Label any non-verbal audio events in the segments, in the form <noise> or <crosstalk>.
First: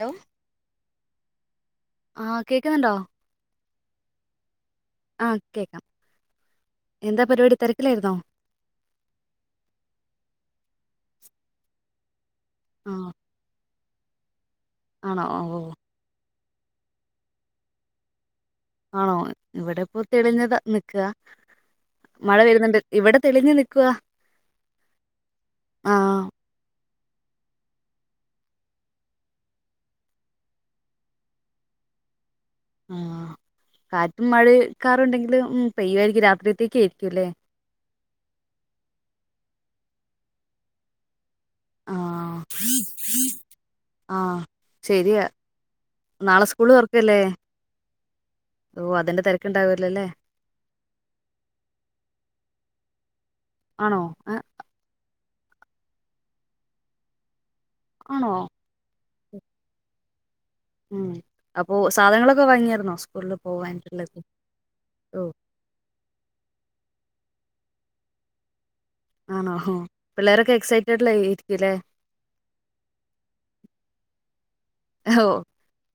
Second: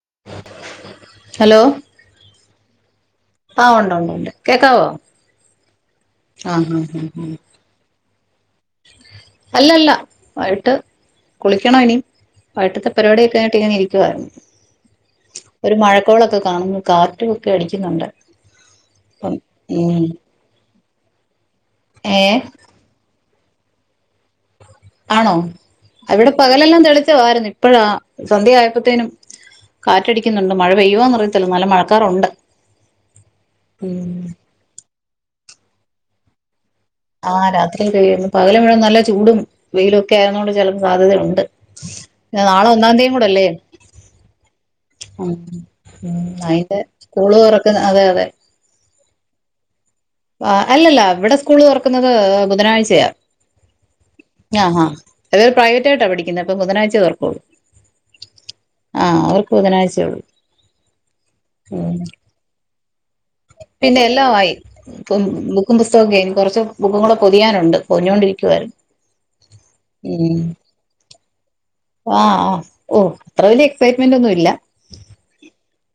Hello hello ആഹ് കേക്കുന്നുണ്ടോ ആ ഉണ്ട് ഉണ്ട് ഉണ്ട് കേൾക്കാമോ ആഹ് കേക്കാം എന്താ പരിപാടി തിരക്കിലായിരുന്നോ? അല്ലഅല്ല വൈകിട്ട് കുളിക്കണം ഇനി വൈകിട്ടത്തെ ആഹ് പരുപാടിയൊക്കെ കഴിഞ്ഞിട്ടിങ്ങനെ ഇരി ഇത് ആണോ ഓ ഒരു മഴ കോൾ ഓക്കെ കാണുന്നു കാറ്റും ഒക്കെ അടിക്കുന്നുണ്ട്. ആണോ അപ്പം ഇവിടെ ഇപ്പോ ഉം തെളിഞ്ഞത നിക്ക് ക്ക ഏ മഴ വരുന്നുണ്ട് ഇവിടെ തെളിഞ്ഞു നിൽക്കുവാ ആണോ അവിടെ പകൽ എല്ലാം തെളി മഴ ആരുന്നു ഇപ്പോഴാ സന്ധ്യയപ്പോത്തേനും കാറ്റടിക്കുന്നുണ്ട് മഴ പെയ്യുവോന്ന് അറിയത്തില്ല നല്ല മഴക്കാറുണ്ട് ആ ഉം കാറ്റും മഴേ കാറുണ്ടെങ്കിലും പെയ്യുയായിരിക്കും രാത്രി പ്രതി ആ രാത്രി പെയ്യും പകല് മുഴുവൻ നല്ല ചൂടും വെയിലും ഒക്കെ ആയിരുന്നു കൊണ്ട് ചിലപ്പോ സാധ്യത ഉണ്ട് ആഹ് പിന്നെ നാളെ ഒന്നാം തീയതി യും കൂടെ അല്ലേ ആഹ് ശരിയാ നാളെ സ്കൂള് അതിൻ്റെ തുറക്കല്ലേ സ്കൂൾ തുറക്കുന്ന അതെ അതെ ഓ അതിന്റെ തിരക്കുണ്ടാവല്ലോ അല്ലെ ആ അല്ല അല്ല ഇവിടെ സ്കൂൾ തുറക്കുന്നത് ബുധനാഴ്ച ആണോ ആ അവർ പ്രൈവറ്റായിട്ട പഠിക്കുന്നെ അപ്പൊ ബുധനാഴ്ച തുറക്കോള്ളൂ ആണോ ആ അവർക്ക് ബുധനാഴ്ച ഉള്ളൂ ഉം അപ്പൊ സാധനങ്ങളൊക്കെ വാങ്ങിയായിരുന്നോ സ്കൂൾ പിന്നെ പോകാനുള്ളത് എല്ലാമായി ബുക്കും പുസ്തകവും ഒക്കെ <unintelligible> കുറച്ചും ബുക്കും ഒന്നൂടെ പൊതിയാനുണ്ട് പൊഞ്ഞുകൊണ്ടിരിക്കു ആയിരുന്നു ആണോ ഉ പിള്ളേരൊക്കെ എക്സൈറ്റഡിലായിരിക്കുംല്ലേ ആ ആ ഓ അത്ര വലിയ എക്സൈറ്റ്മെന്റ് ഒന്നുമില്ല. ഓ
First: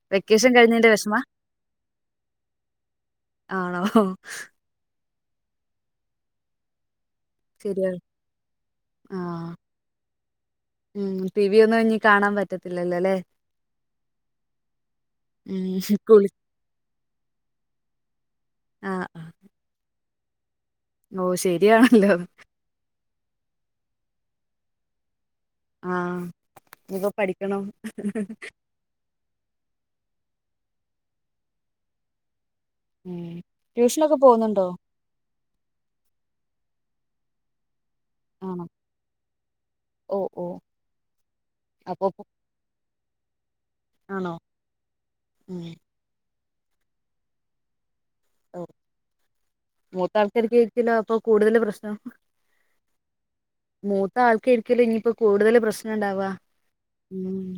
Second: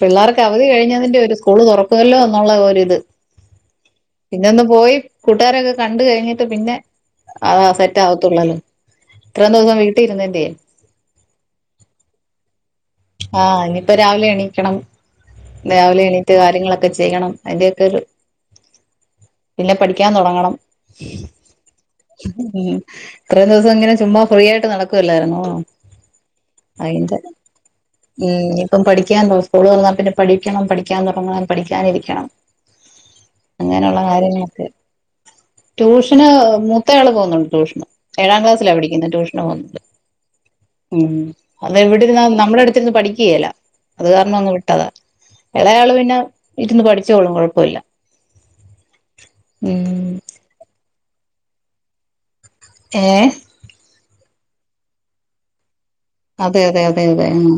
പിള്ളാർക്ക് വെക്കേഷൻ അവധി കഴിഞ്ഞതിന്റെ വിഷമാ കഴിഞ്ഞതിൻ്റെ സ്കൂൾ തുറക്കുമല്ലോ എന്നൊരു ഇത് ആണോ പിന്നെ ഒന്ന് പോയി കൂട്ടുകാരൊക്കെ കണ്ട കഴിഞ്ഞിട്ട് പിന്നെ അതാ ശെരിയാ സെറ്റ് ആവത്തുള്ളല്ലോ ഇത്രയും ആഹ് ദിവസം വീട്ടിൽ ഇരുന്നതിന്റെയെ മ്മ്ഹ് പിപി ഒന്നും കാണാ പറ്റത്തില്ല ആഹ് ഇനിപ്പ രാവിലെ എണീക്കണം ഉം രാവിലെ കുളി എണീറ്റ് കാര്യങ്ങളെക്കെ ചെയ്യണം അതിന്റെക്കെ ഒരു പിന്നെ പഠിക് ക്കാൻ തൊടങ്ങണം ഓഹ് ശെരിയാണല്ലോ ഇത്രം ദിവസം ഇങ്ങനെ ചുമ്മാ ഫ്രീ ആയിട്ട് നടക്കുവല്ലായിരുന്നോ ആഹ് ഇനിപ്പ പഠിക്കണം ഉംഹ് ഇനിപ്പം പഠിക്കാനു സ്കൂൾ തുറന്നാ പിന്നെ പഠിക്കണം പഠിക്കാൻ തൊടങ്ങണം പഠിക്കാനിരിക്കണം ഉം അങ്ങനൊള്ള ട്യൂഷനൊക്കെ പോകുന്നുണ്ടോ കാര്യങ്ങളൊക്കെയാ ട്യൂഷന് മൂത്ത് ത്തേ ആള് പോന്നോണ്ട് ട്യുഷന് ഏഴാം ആണോ ക്ലാസ്സിലാ പഠിക്ക്ന്നെ ട്യൂഷന് പോകണ്ട് ഓ ഓ ഉ അത അപ്പൊ എവിടെന്ന പു- നമ്മളു പഠിക്യേല അത് ആണോ കാരണം അങ്ങ് വിട്ടതാ ഉം എളയാള് പിന്നെ ഇരുന്ന് പഠിച്ചോളും കൊഴപ്പില്ല ഓഹ് മൂത്താൾക്ക് എരിക് കൂടുതല് പ്രശ്നം ഏഹ് മൂത്താൾക്കെരിക്കല്ല് ഇനിപ്പോ കൂടുതല് പ്രശ് അതെ അതെ അതെ അതെ മ്മ്ഹ്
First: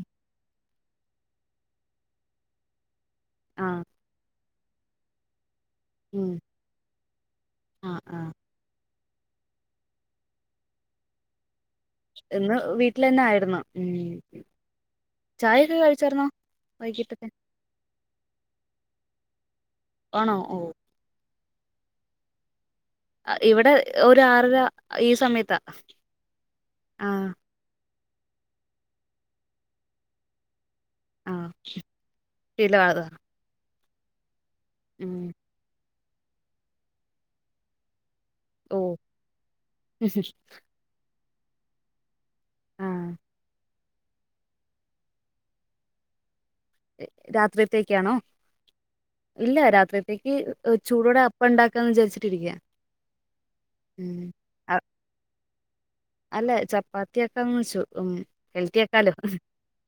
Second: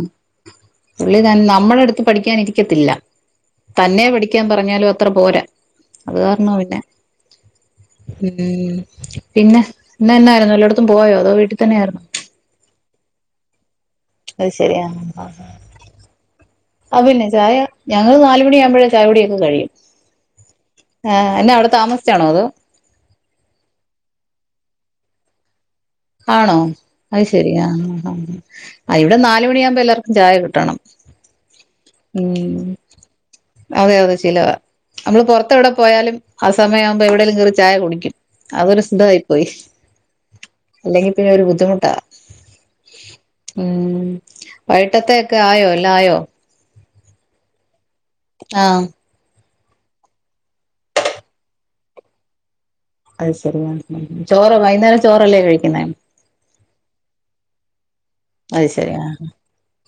പുള്ളി തൻ നമ്മുടെടു പഠിക്കാനിരിക്കത്തില്ല ആഹ് തന്നെ പഠിക്കാൻ പറഞ്ഞാലു അത്ര പോരാ അത് ഉം കാരണവാ പിന്നെ ആഹ് ആഹ് മ്മ്ഹ് പിന്നെ ഇന്നെന്നായിരുന്നു വല്ലോട്ത്തും പോയോ അതോ വീട്ടി തന്നെയാർന്നോ ഇന്ന് വീട്ടിലന്നായിരുന്നു മ്മ്ഹ് ചായ ഒക്കെ കഴിച്ചാര്ന്നോ അഹ് പിന്നെ ചായ ഞങ്ങള് നാല് മണിയാവുമ്പോഴാ ചായ കുടിയെക്കെ കഴിയും ആണോ ഓഹ് താമസ്ച്ചാണോ അതോ ആ ഇവിടെ ഒരാറര ഈ സമയത്താ ആണോ അത് ആഹ് ശെരിയാഹ് ആ ഇവിടെ നാല് മണിയാമ്പം എല്ലാർക്കും ചായ കിട്ടണം. ആഹ് ഉം ശീലാണ് അതെ അതെ ശീലവാ അമ്മള് പൊറത്തെവിടെ പോയാലും. ആ സമയമാകുമ്പംഎവിടെലും കേറി ചായ കുടിക്കും. ഓ അതൊരു സ് തായിപോയി. ല്ലെങ്കി പിന്നൊരു ബുദ്ധിമുട്ടാ. ആഹ് ഉം വൈട്ടെത്തക്കെ ആയോ എല്ലാ ആയോ. ര് രാത്രിത്തേ ആഹ് ഇല്ല രാത്രിത്തേക്ക് <unintelligible> ചൂടോടെ അപ്പ ണ്ടാക്കാന്ന് വിചാരിച്ചിട്ടിരിക്ക്യ അഹ് ശരിയാ ഉം ഉംചോറൊ വൈന്നേരം ചോറല്ലേ കഴിക്കുന്നെ അല്ല ചപ്പാത്തിയാക്കാന്ന് വെച്ചു ഉം ഹെൽത്തി അഹ്ശരി ആക്കാലോ ആഹ്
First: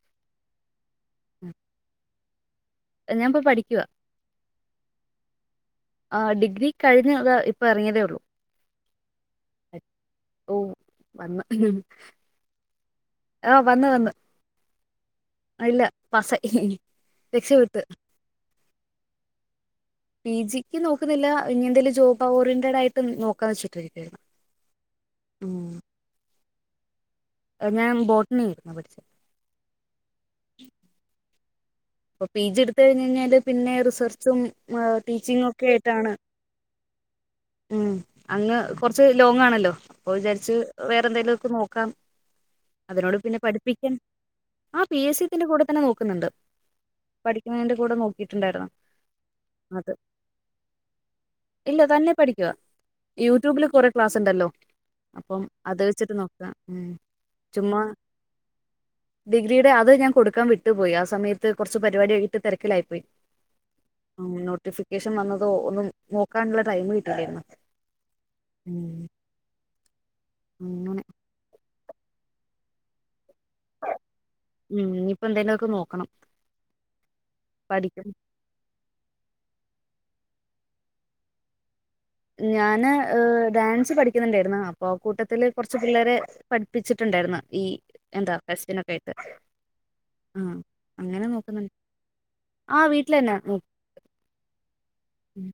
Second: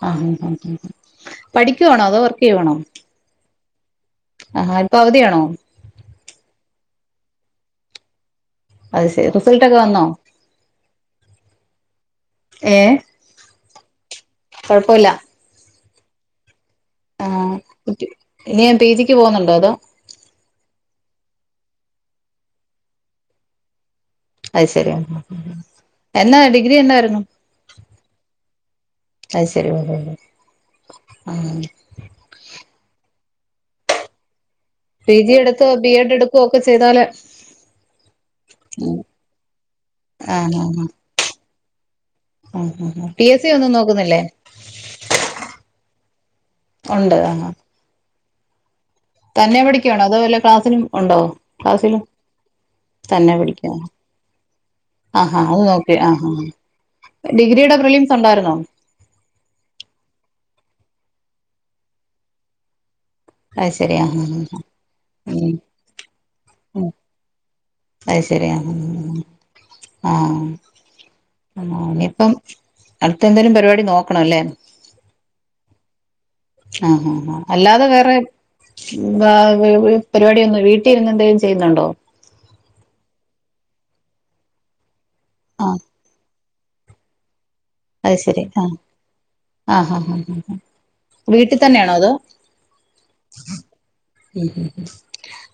അ അ ഉം <unintelligible> ണോ അതോർ ലീവാണോ ഞാൻപ്പോ പഠിക്കുവാ ആഹ് ഇപ്പവധിയണോ. ആഹ് ഡിഗ്രി കഴിഞ്ഞ അതോഇപ്പെറങ്ങീയതെള്ളൂ. അത്ശ് എ റിസൾട്ടൊക്കെ വന്നോ ഏ ഓ വന്ന് വന്നു കുഴപ്പോല്ല അ ഇല്ല പാസ്സായി. ആ രക്ഷപ്പെട്ട് ഇത് ഇനി താൻ പിജിക്ക് പോകുന്നുണ്ടോ അതോ. പി ജിക്ക് നോക്കുന്നില്ല ഇനി എന്തേലും ജോബഓറിയെന്റെടായിട്ട് നോക്കാൻ വെച്ചു അഹ് ശര്യ എന്നാ ഡി ഗ്രി ണ്ടായിരുന്നു. ഞാൻ ബോട്ടണി ആപഠിച്ച്. ആ പ്പൊ പിജി ട്ത്ത് കഴിഞ്ഞ് കഴിഞ്ഞാല് പിന്നെ റിസർച്ചും. മെ പി ജി ടീച്ചിംഗ് എടുത്ത് ഒക്കെ ബി ആയിട്ടാണ് എഡ് എടുക്കുവൊക്കെ ചെയ്താല് ഉം അങ്ങ് കുറച്ച് ലോങ് ആണല്ലോ അപ്പൊ വിചാരിച്ച് ആഹ് ആഹ് വേറെ എന്തേലും ഒക്കെ നോക്ക ക്കം ആഹ് ആഹ് അതിനോട് പി പിന്നെ എസ് സി ഒന്നും പഠിപ്പിക്കാൻ നോക്കുന്നില്ലേ ആ പി എസ് സി ഇതിന്റെ കൂടെ തന്നെ നോക്കുന്നുണ്ട്. ഉണ്ട് ആഹാ പഠിക്കുന്നതിന്റെ കൂടെ നോ ക്കിട്ടുണ്ടാരുന്നോ. തന്നെ അത്. പഠിക്കുവാണോ അതോ വല്ല ക്ലാസ്സിനും ഉണ്ടോ ഇല്ല ക്ലാസ്സിലും തന്നെ പഠിക്ക്വ. തന്നെ യൂട്യൂബില് പഠിക്കുവാ കൊറെ ക്ലാസ്സ് ണ്ടല്ലോ. അപ്പം ആഹാ അത് നോക്കി അതെച്ചിട്ട് ആഹാ നോക്ക. മ്മ് ചുമ്മ ഡിഗ്രിയുടെ പ്രിലിംസ് ഉണ്ടായിരുന്നോ ഡിഗ്രിയുടെ അത് ഞാൻ കൊടുക്കാൻ വിട്ടു പോയി ആ സ് സമയത്ത് കൊറച്ച് പരിപാടി ആയിട്ട് തെരക്കിലായി പോയി അത് ശരി ആഹാ ഉം ആഹാ നോട്ടിഫിക്കേഷൻ വന്നതോ ഉം ഒന്നും നോക്കാനുള്ള ഉം ടൈമ് കിട്ടില്യാരുന്നു ആ മോനിപ്പം അട് തെന്തേലും പരിപാടി നോക്കണം ല്ലേ ഉം ഇപ്പൊ എന്തേലുമൊക്കെ നോക്കണം ആ ഹാ ഹാ അല്ലാതെ പഠിക്കും വേറെ <unintelligible> പരിപാടി ഒന്നു വീട്ടീര്ന്ന് ന്തെലും ചെയ്യുന്നുണ്ടോ ഞാന് ഡാൻസ് പഠിക്കുന്നുണ്ടായിര് ന്നു അപ്പോ കൂട്ടത്തില് കുറച്ച് ആഹ് പിള്ളേരെ പഠിപ്പിച്ചിട്ടുണ്ടായിരുന്നു ഈ അത് എന്താ ശരി ആ ഫെസ്റ്റിനൊക്കെ ആയിട്ട് ആ ആഹ് അങ്ങനെ വീട്ടിൽ നോക്കുന്നുണ്ട് തന്നെയാണോ അതോ ആഹ് വീട്ടിൽ തന്നെ നോക്കും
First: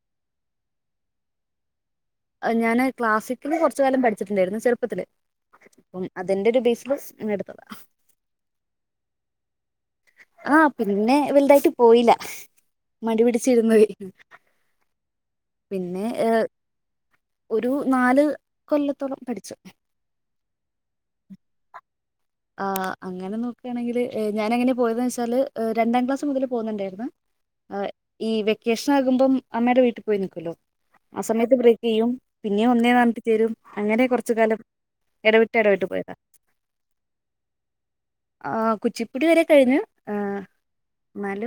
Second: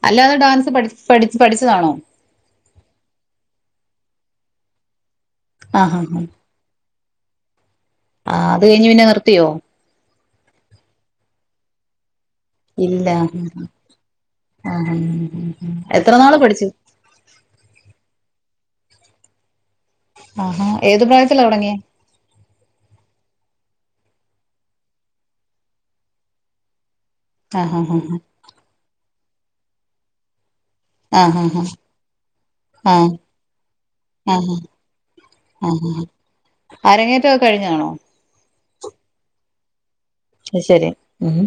അല്ലാതെ ഡാൻസ് പഠിച്ച പഠി പഠിച്ചതാണോ ഞാന് ക്ലാസിക്കല് കൊറച്കാലം പഠിച്ചിട്ടുണ്ടായിരുന്നു ചെറുപ്പത്തില് ആഹ് പ്പം ആഹ് അതിന്റെ ഒരു <unintelligible> എടുത്തതാ ആ അത് കയിഞ്ഞ് പിന്നെ നിർത്തിയോ ആ പിന്നെ വലുതായിട്ട് പോയില്ല ഇല്ല മടി പിടിച്ചിരുന്നോയി ആ പിന്നെ എത്ര നാള് ഏഹ്, പഠിച് ഒരു നാല് കൊല്ലത്തോളം പഠിച്ചു ആഹാ ഏത് പ്രായത്തില ഒടങ്ങിയെ? ആ അങ്ങനെ നോക്കുകയാണെങ്കില് ഞാനെങ്ങനെയ പോയെന്നച്ചാല് രണ്ടാം ക്ലാസ് മുതൽ പോകുന്നുണ്ടായിരുന്നു ആ ആഹ് ഹ ഹ ഈ വെക്കേഷൻ ആകുമ്പം അമ്മേടെ വീട്ടി പോയി നിക്ക്വല്ലോ ആ ആഹ് സമയത്ത് ഹ ബ്രേക്ക് ചെയ്യും പിന്നെ ഒന്നേ ആ ന്നയിട്ട് ചേരും അങ്ങനെ കുറച്ച് ആഹ് കാലം എടവിട്ടെടവിട്ട് ആഹ് ആ പോയതാ അരങ്ങേറ്റൊക്കെ കഴിഞ്ഞാണോ ആഹ്കുച്ചിപ്പുടി എ കഴിഞ്ഞു ത്ശരി മ്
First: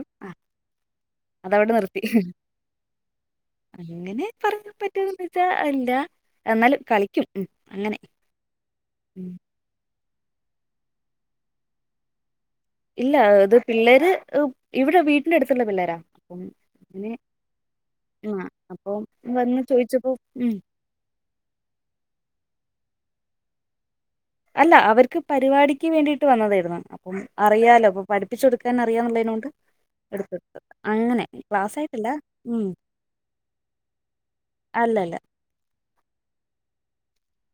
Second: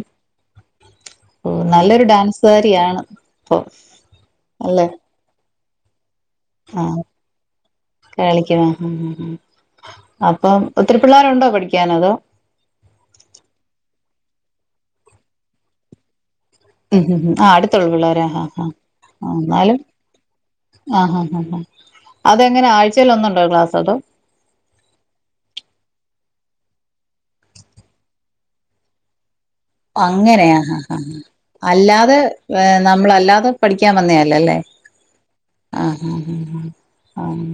അതവിടെ നിർത്തി നല്ലൊരു ഡാൻസ്കാരിയാണ് ഇപ്പൊ അങ്ങനെ പറയാൻ അല്ലെ പറ്റോന്ന് <unintelligible> ആ കളിക്കും ഉം അങ്ങനെ കളിക്കണ മ് മ് ഉം അപ്പം ഒത്തിരി പിള്ളാരുണ്ടോ പഠിക്കാനതോ ഇല്ല ത് പിള്ളേര് ഇവിടെ വീട്ടിന്റെ അടുത്തുള്ള പിള്ളേരാ അപ്പം അങ്ങനെ മ്ഹ്ഹ് ആ അടുത്തുള്ള ആ പിള്ളേരാഹാഹാ അപ്പം അ വന്ന് ന്നാലും ചോദിച്ചപ്പോ ഉം ആ ഹ ഹ ഹ അതെങ്ങനെ ആഴ്ച ച്ചേല് ഒന്നുണ്ടോ ക്ലാസ് അതോ അല്ല അവർക്ക് പരിപാടിക്ക് വേണ്ടിയിട്ട് വന്നതായിരുന്നു അപ്പം അറിയാലോ അപ്പൊ പഠിപ്പിച്ച കൊടുക്കാൻ അറിയാ എന്നുളെനെ കൊണ്ട് അങ്ങനെയാ ഹാ ഹാ ക്ലാസ്സായിട്ടില്ല അല്ലാതെ ഏ ഉം നമ്മള അല്ലാതെ പഠിക്കാൻ വന്നല്ലല്ലേ അല്ലല്ല ആ ആഹ് ആമ്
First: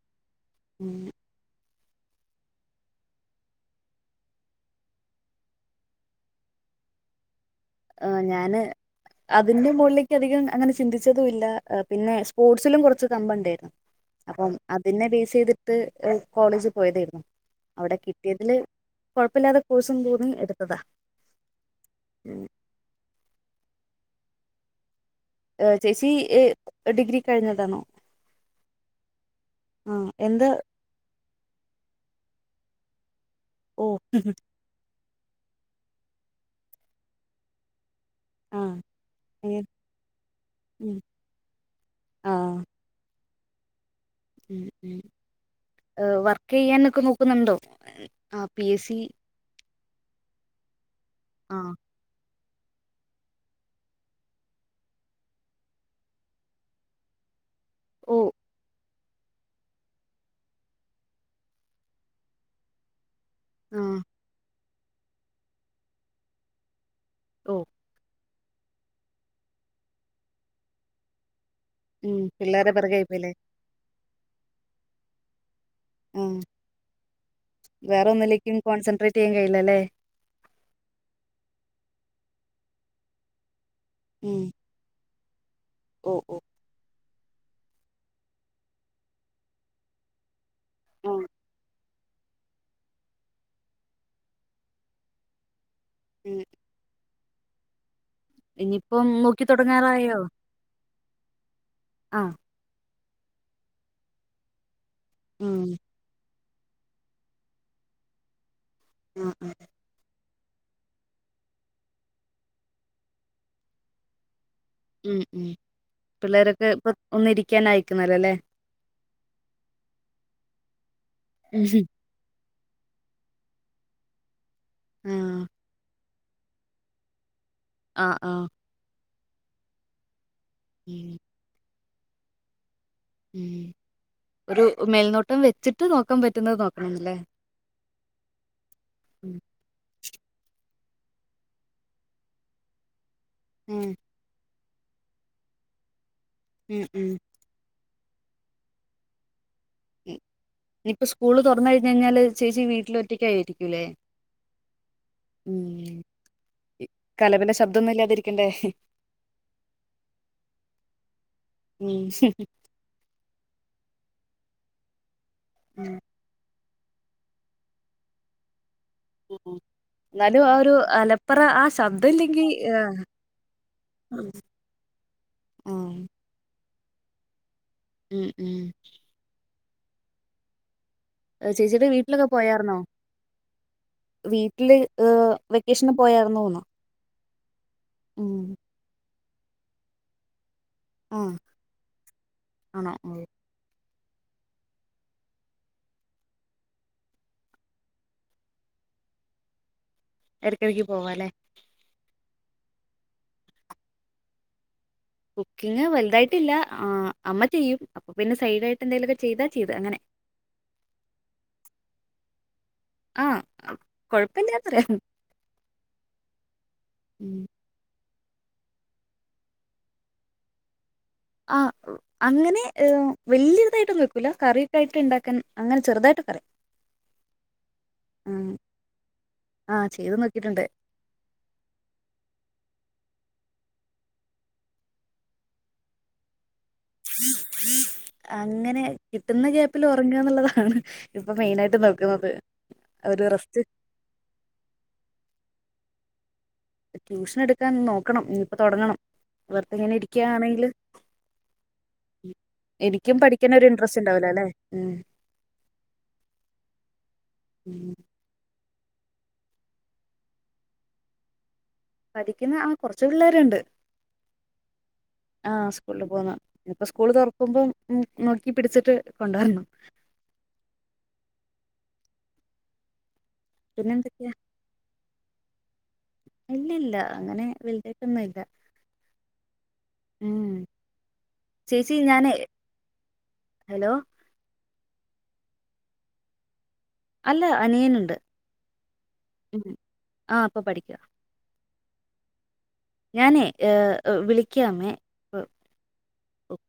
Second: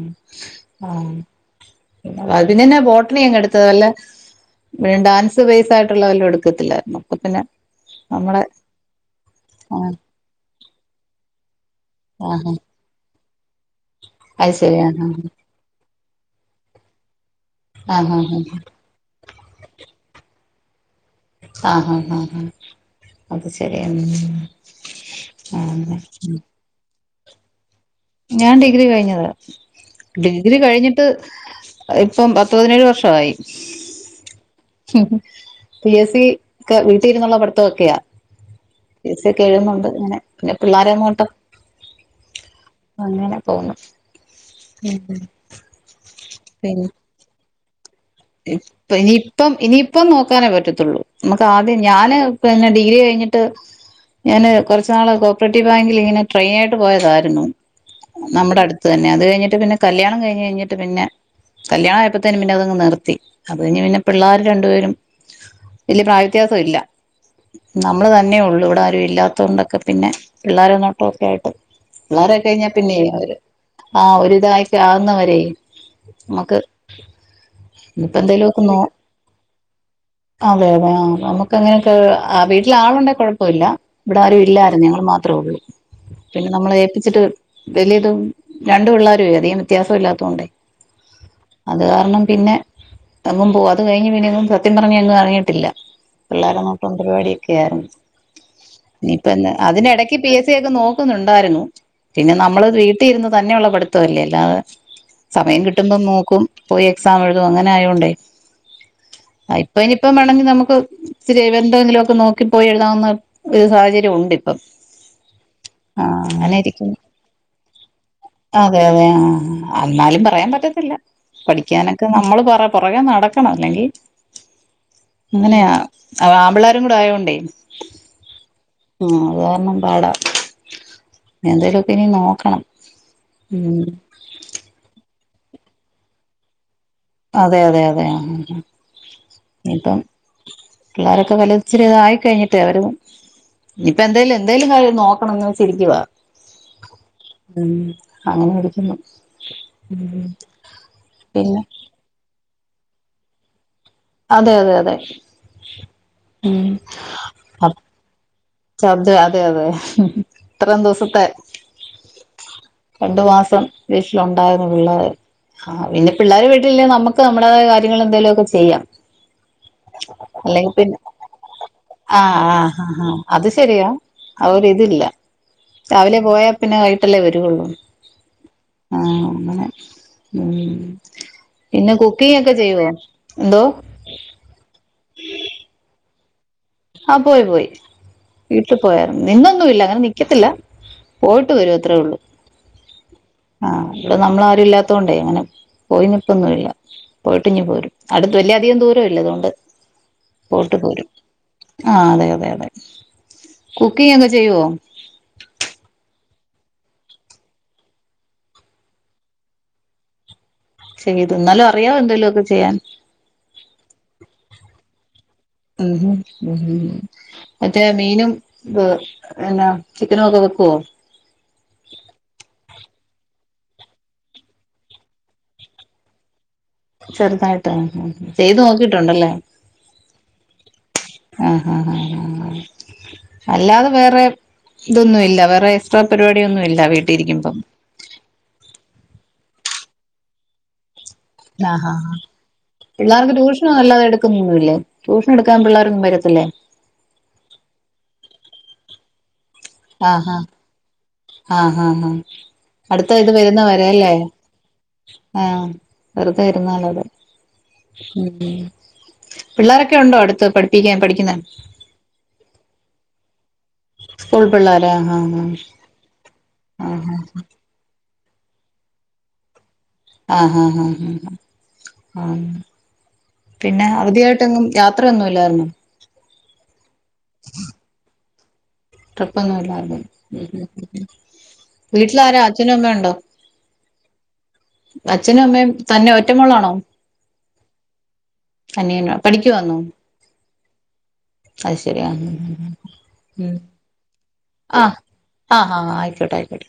ഉം ആഹ് അതിന് തന്ന ബോട്ടണി അങ്ങ് എടുത്തത് ല്ല ഡാൻസ് ബേസ് ആയിട്ടു വല്ല എടുക്കത്തില്ലായിരുന്നു അപ്പ പിന്നെ ആ നമ്മളെ ഞാന് അതിന്റെ ആ മുകളിലേക്ക് അധികം അങ്ങനെ ചിന്തിച്ചതുംല്ല പിന്നെ ആ ആ സ്പോർട്സിലും കുറച്ച് കമ്പം ഉണ്ടെർന്നു അപ്പം അത് ശരി ആ അതിനെ ബേസ് ആ ചെയ്തിട്ട് കോളേജിൽ പോയതേര്ന്നു അവിടെ ആ ആ കിട്ടിയതില് കുഴപ്പല്ലാതെ കോഴ്സും <unintelligible> എടുത്തതാ ആ ഹാ ഹാ ഹാ ഉം അത് ശെരിയ <unintelligible> അ ചേച്ചി ഡിഗ്രി കഴിഞ്ഞതാണോ ഞാൻ ഡിഗ്രി കഴിഞ്ഞതാ ആ എന്താ ഡിഗ്രി കഴിഞ്ഞിട്ട് ഇപ്പം പ് തിനേഴ് വർഷായി ഓ പി എസ് സി ക്കെ വീട്ടീരുന്നുള്ള പഠിത്തൊക്ക്യാ ആ പി എസ് സി എ- ഒക്കെഴുതുന്നുണ്ട് ഇങ്ങനെ പിന്നെ പിള്ളാരെ ഉം നോട്ടം ആ അങ്ങനെ പോന്നു <unintelligible> പിന്നെ ചെയ്യാനൊക്കെ നോക്കു ട്ടോ ഇപ്പ നിപ്പം ഇനി ഇപ്പം നോക്കാനേ പറ്റത്തുള്ളൂ നമക്ക് ആ ആദ്യം ഞാന് <unintelligible> ഡിഗ്രി കഴിഞ്ഞിട്ട് ഞാന് കുറച്ച് നാള് കോഓപ്പറേറ്റീവ് ബാങ്കിൽ ഇങ്ങനെ ട്രെയിനി ആയിട്ട് പോയതായിരുന്നു ഓ നമ്മുടെ അടു അതെന്നെ അത്‌ കിഴിഞ്ഞിട്ട് പിന്നെ കല്യാണം കഴിഞ്ഞയിഞ്ഞിട്ട് പിന്നെ കല്യാണയപ്പോത്തേന് പിന്നെ അത്ങ് നിർ ത്തി അത് കഴിഞ്ഞ് ആ പിന്നെ പിള്ളേര് രണ്ട് പേര് വല്ല്യ പ്രായവ്യത്യാസം ഇല്ല ഓ നമ്മള് തെ ന്നേ ഉള്ളൂ ഇവിടെ ആരുംല്ലാത്തോ ണ്ടൊക്കെ പിന്നെ പിള്ളാരെ നോട്ടൊക്കെക്കായിട്ട് ഉം പിള്ളാരൊക്കെഴിഞ്ഞാ പിള്ളേരെ പിറകെ ആയിപ്പോയില്ലേ പിന്നെയവര് ആ ഒരിവിതക്കെ ആവുന്ന വരേ ഉം മ്മക്ക് വേറെ ഒന്നിലേക്കും ഇപ്പന്തേലൊക്ക് നോ കോൺസെൻട്രേറ്റ് ചെയ്യാൻ കഴിയില്ലല്ലേ അ വേണം ആ നമ്മുക്കങ്ങനെയൊക്കെ വീട്ടില് ആളുണ്ടെ കൊഴപ്പല്ല ഇവിട ആരും ഉം ഇല്ലായിരുന്നു ഞങ്ങൾ മാത് ത്രെള്ളു ഓ ഓ പിന്നെ നമ്മളെ <unintelligible> വലിയതും രണ്ടു പിള്ളേരെ അധികം വ്യത്യാസം ഇല്ലാത്തൊണ്ടേ ആഹ് അത് കാരണം പിന്നെ അമ്മം പോം അത് കഴിഞ്ഞ് പിന്നെങ്ങും സത്യം പറഞ്ഞ ഒന്നും അറിഞ്ഞിട്ടില്ല ഉം പിള്ളാര് നോട്ടോം പരിപാടി <unintelligible> ഇനിയിപ്പം നോക്കി നിയിപ്പന്നാ അതിനെടക്ക് തുടങ്ങാറായോ പി എസ് സി ഒക്കെ നോക്കുന്നുണ്ടായിരുന്നു പിന്നെ ആഹ് നമ്മള് വീ <unintelligible> തന്നെയുള്ള പഠിത്തംല്ലേ ല്ലാ ഉം സമയം കിട്ടുമ്പം നോക്കും പോയി എക്സാം എഴു തും അങ്ങനെ ആയോണ്ടേ ആഹ് ആഹ് ആ ഇപ്പ ഇനിയിപ്പ മേണ നമുക്ക് സ് <unintelligible> എന്തെങ്കിലുമൊക്കെ നോക്കിപ്പോയി എഴുതാവുന്ന ഒരു സാഹചര്യംണ്ട് പ്പം ഉം ഉം ആ പിള്ളേരൊക്കെ ഇപ്പൊ അങ്ങനെയിരിക്ക്ണ് ഒന്നിരിക്കാനായിക്കുന്നല്ലോല്ലേ അതെതെ ആ അന്നാലും പറയാൻ പറ്റത്തില്ല പഠിക്കാന നമ്മള് പറ പൊറകെ നടക്കണം ല്ലെങ്കിൽ ആഹ് ങ്ങനെയാ അധാമ്പിളാരുംകൂടെ ആയതോണ്ടൈ അ ആ ആ അതാരണം പാട ഉം പിന്നെ നോക്കണം ഉം ഒരു മേൽനോ പം വെച്ചിട്ട് നോക്കാൻപറ്റുന്നത് നോ അതെതെ തെ ഉം ഉം ഉം ഇപ്പം പിള്ളാരൊക്കെ വലത്ച്ചിരി ഇതായി കഴിഞ്ഞിട്ട് അവരും ഉം ഇപ്പ എന്തേല് എന്തേലും കാര്യം നോക്കണം ന്ന്‌ വെച്ചിരിക്കുവാ ഉം ഉം ഉം അങ്ങനെ ആടിക്കുന്നു ഇപ്പോ സ്കൂള് തുറന്ന കഴിഞ്ഞ കഴിഞ്ഞാല് ചേച്ചി വീട്ടില് ഒറ്റക്കആയിരിക്കൂല്ലേ അതെ അതെ അതെ ഉം കലപില ശബ്ദൊന്നും ഇല്ലാതിരിക്കണ്ടേ അതെ അതെ ഇത്രയും ദിവസത്തെ ഉം രണ്ടു മാസം വീട്ടിലുണ്ടായിരുന്നു പിള്ളാര് ആഹ് ഇനി പിള്ളാര് വ ല്ലെ നമക്ക് നമ്മുടെതായ കാര്യങ്ങൾ എന്തേലും <unintelligible> ചെയ്യാം ഉം എന്നാലും ആ അല്ലെങ്കിൽ ഒരു പിന്നെ അലപ്പറ ആ ശബ്ദം ഇല്ലെങ്കി ആഹ ആ അ അത് ശരിയാ അഒര് തില്ല ആഹ് രാവിലെ പോയ പിന്നെ വൈട്ടല്ലേ വരൂള്ളൂ ഉം ഉം ഉം ചേച്ചിയുടെ പിന്നെ വീട്ടിലൊക്കെ കുക്കി <unintelligible> ക്കെ പോയാർന്നോ ചെയ്യുവോ എന്തോ വീട്ടില് ഏഹ് വെക്കേഷന് പോയാർന്നു ന്ന് അ പോയി പോയി വീട്ട് പോയ നിന്നൊന്നില്ല അങ്ങനെ നിക്കത്തില്ല ആഹ് പോയിട്ട് വര്വഅത്രേ ഉള്ളൂ ആണോ ഉം. ആഹ് ഇ വെ നമ്മളാരുല്ലാത്തോണ്ടെ അങ്ങനെ പോയിനിക്കൊന്നില്ല പോയിട്ട് ഇങ് പോരും അടുതുല്യ ഭൂരൊന്ല്ല <unintelligible> അത്കൊണ്ട് ഇടക്കിടക് പോവാലേ ആ അതെ അതെ കുക്കിം ഒക്കെ ചെയ്യോ കുക്കിങ് വലുതായിട്ടില്ല ആ അമ്മ ചെയ്യും അപ്പൊ പിന്നെ സൈഡായിട്ട് എന്തെലൊക്കെ ചെയ്താ ചെയ്ത് അങ്ങനെ ചെയ്തു എന്നാലു അറിയാ എന്തെ ലൊകെ ചെയ്യാൻ ആഹ് കൊഴപ്പില്ലാത്ര മ്മ്ഹ് ഉം മറ്റേ മീനും ഇഹ് എന്നാ ചിക്കനൊക്കെ വെക്കോ ആ അങ്ങനെ വല്ല്യരുതായിട്ടന്നും വക്കൂല കറിയൊക്കയിട്ട് ഇണ്ടക്കാൻ അങ്ങനെ ചെറുതായിട്ടൊക്കറ്യ ചെറുതായിട്ട് ഹ് ഹ് ചെയ്ത് നോക്കിട്ടുണ്ടല്ലേ ആഹ് ചെയ്ത് നോക്കിയിട്ടുണ്ട് ആഹ ആഹ് ആ ആ അല്ലാതെ വേറെ ഇതൊന്നു ഇല്ല വേറെ എക്സ്ട്രാ പരിപാടിയൊന്ന് <unintelligible> അങ്ങനെ കിട്ടുന്ന ക്യാപ്പിൽ ഉറങ്ങ എന്നുള്ളതാണ് ഇപ്പൊ മെയിനായിട്ട് ആഹ ആഹ് ആഹ്‌ നോക്കുന്നത് ഒരു പിള്ളേർക്ക് റെസ്റ്റ് ട്യൂഷന നല്ലാതെ എടുക്കുന്നൊന്നുമില്ലേ ട്യൂഷൻ എടുക്കാൻ പിള്ളേരൊന്ന <unintelligible> വര അല്ലേ ട്യൂഷനെടുക്കാൻ നോക്കണം ഇനിയിപ്പ തെട്ങ്ങണം ആഹഹാ ആഹ ഹാ ഹാ എനിക്കും അടുത്തായിട്ട് പഠിക്കാൻ ഒരു വരുന്നവരെ ഇൻട്രസ്റ്റ് ല്ലേ ഉണ്ടാവില്ല അല്ലെ ഉം ആഹ വെറുതെ വരുന്നള്ള <unintelligible> ത് ഉം. ഉ പിള്ളേരൊക്കെ ഉണ്ടോ അടുത്ത് പഠിപ്പിക്കാൻ പഠിക്കുന്ന പഠിക്കുന്ന ആ കൊറച്ച് പിള്ളേര്ണ്ട് സ്കൂൾ പിള്ളേര് ആഹ് ആഹ് സ്കൂളിൽ പോവുന്ന ഇനി ഇപ്പം സ്കൂള് ആഹ് തുറക്കുമ്പം ഉം നോക്കി പിടിച്ചിട്ട് കൊണ്ടോരണം ആഹാഹ് ഉം പിന്നെ അവധിയായിട്ടെങ്ങും യാത്ര അത്രന്നുല്ല്യായിരുന്നു ഇല്ലില്ല അങ്ങനെ വലുതായിട്ടൊന്നും ഇല്ല ട്രിപ്പൊന്നും ഇല്ലായിരുന്നു ഉം ഉം ചേച്ചി ഞാനേ വീട്ടിലാരാ അച്ഛനമ്മേം ഒണ്ടോ ഹലോ അച്ഛനും അമ്മയും തന്നെ ഒറ്റ മോളാണോ അല്ല അനിയനുണ്ട് അനിയനോ ഉഹും പഠിക്കുവാന്നോ? ആ ഇപ്പൊ പഠിക്കാ അത് ശരി ആ ഹും ഹും ഞാനേ ഏഹ് വിളിക്കാമേ കേട്ടു ആയിക്കോട്ടെ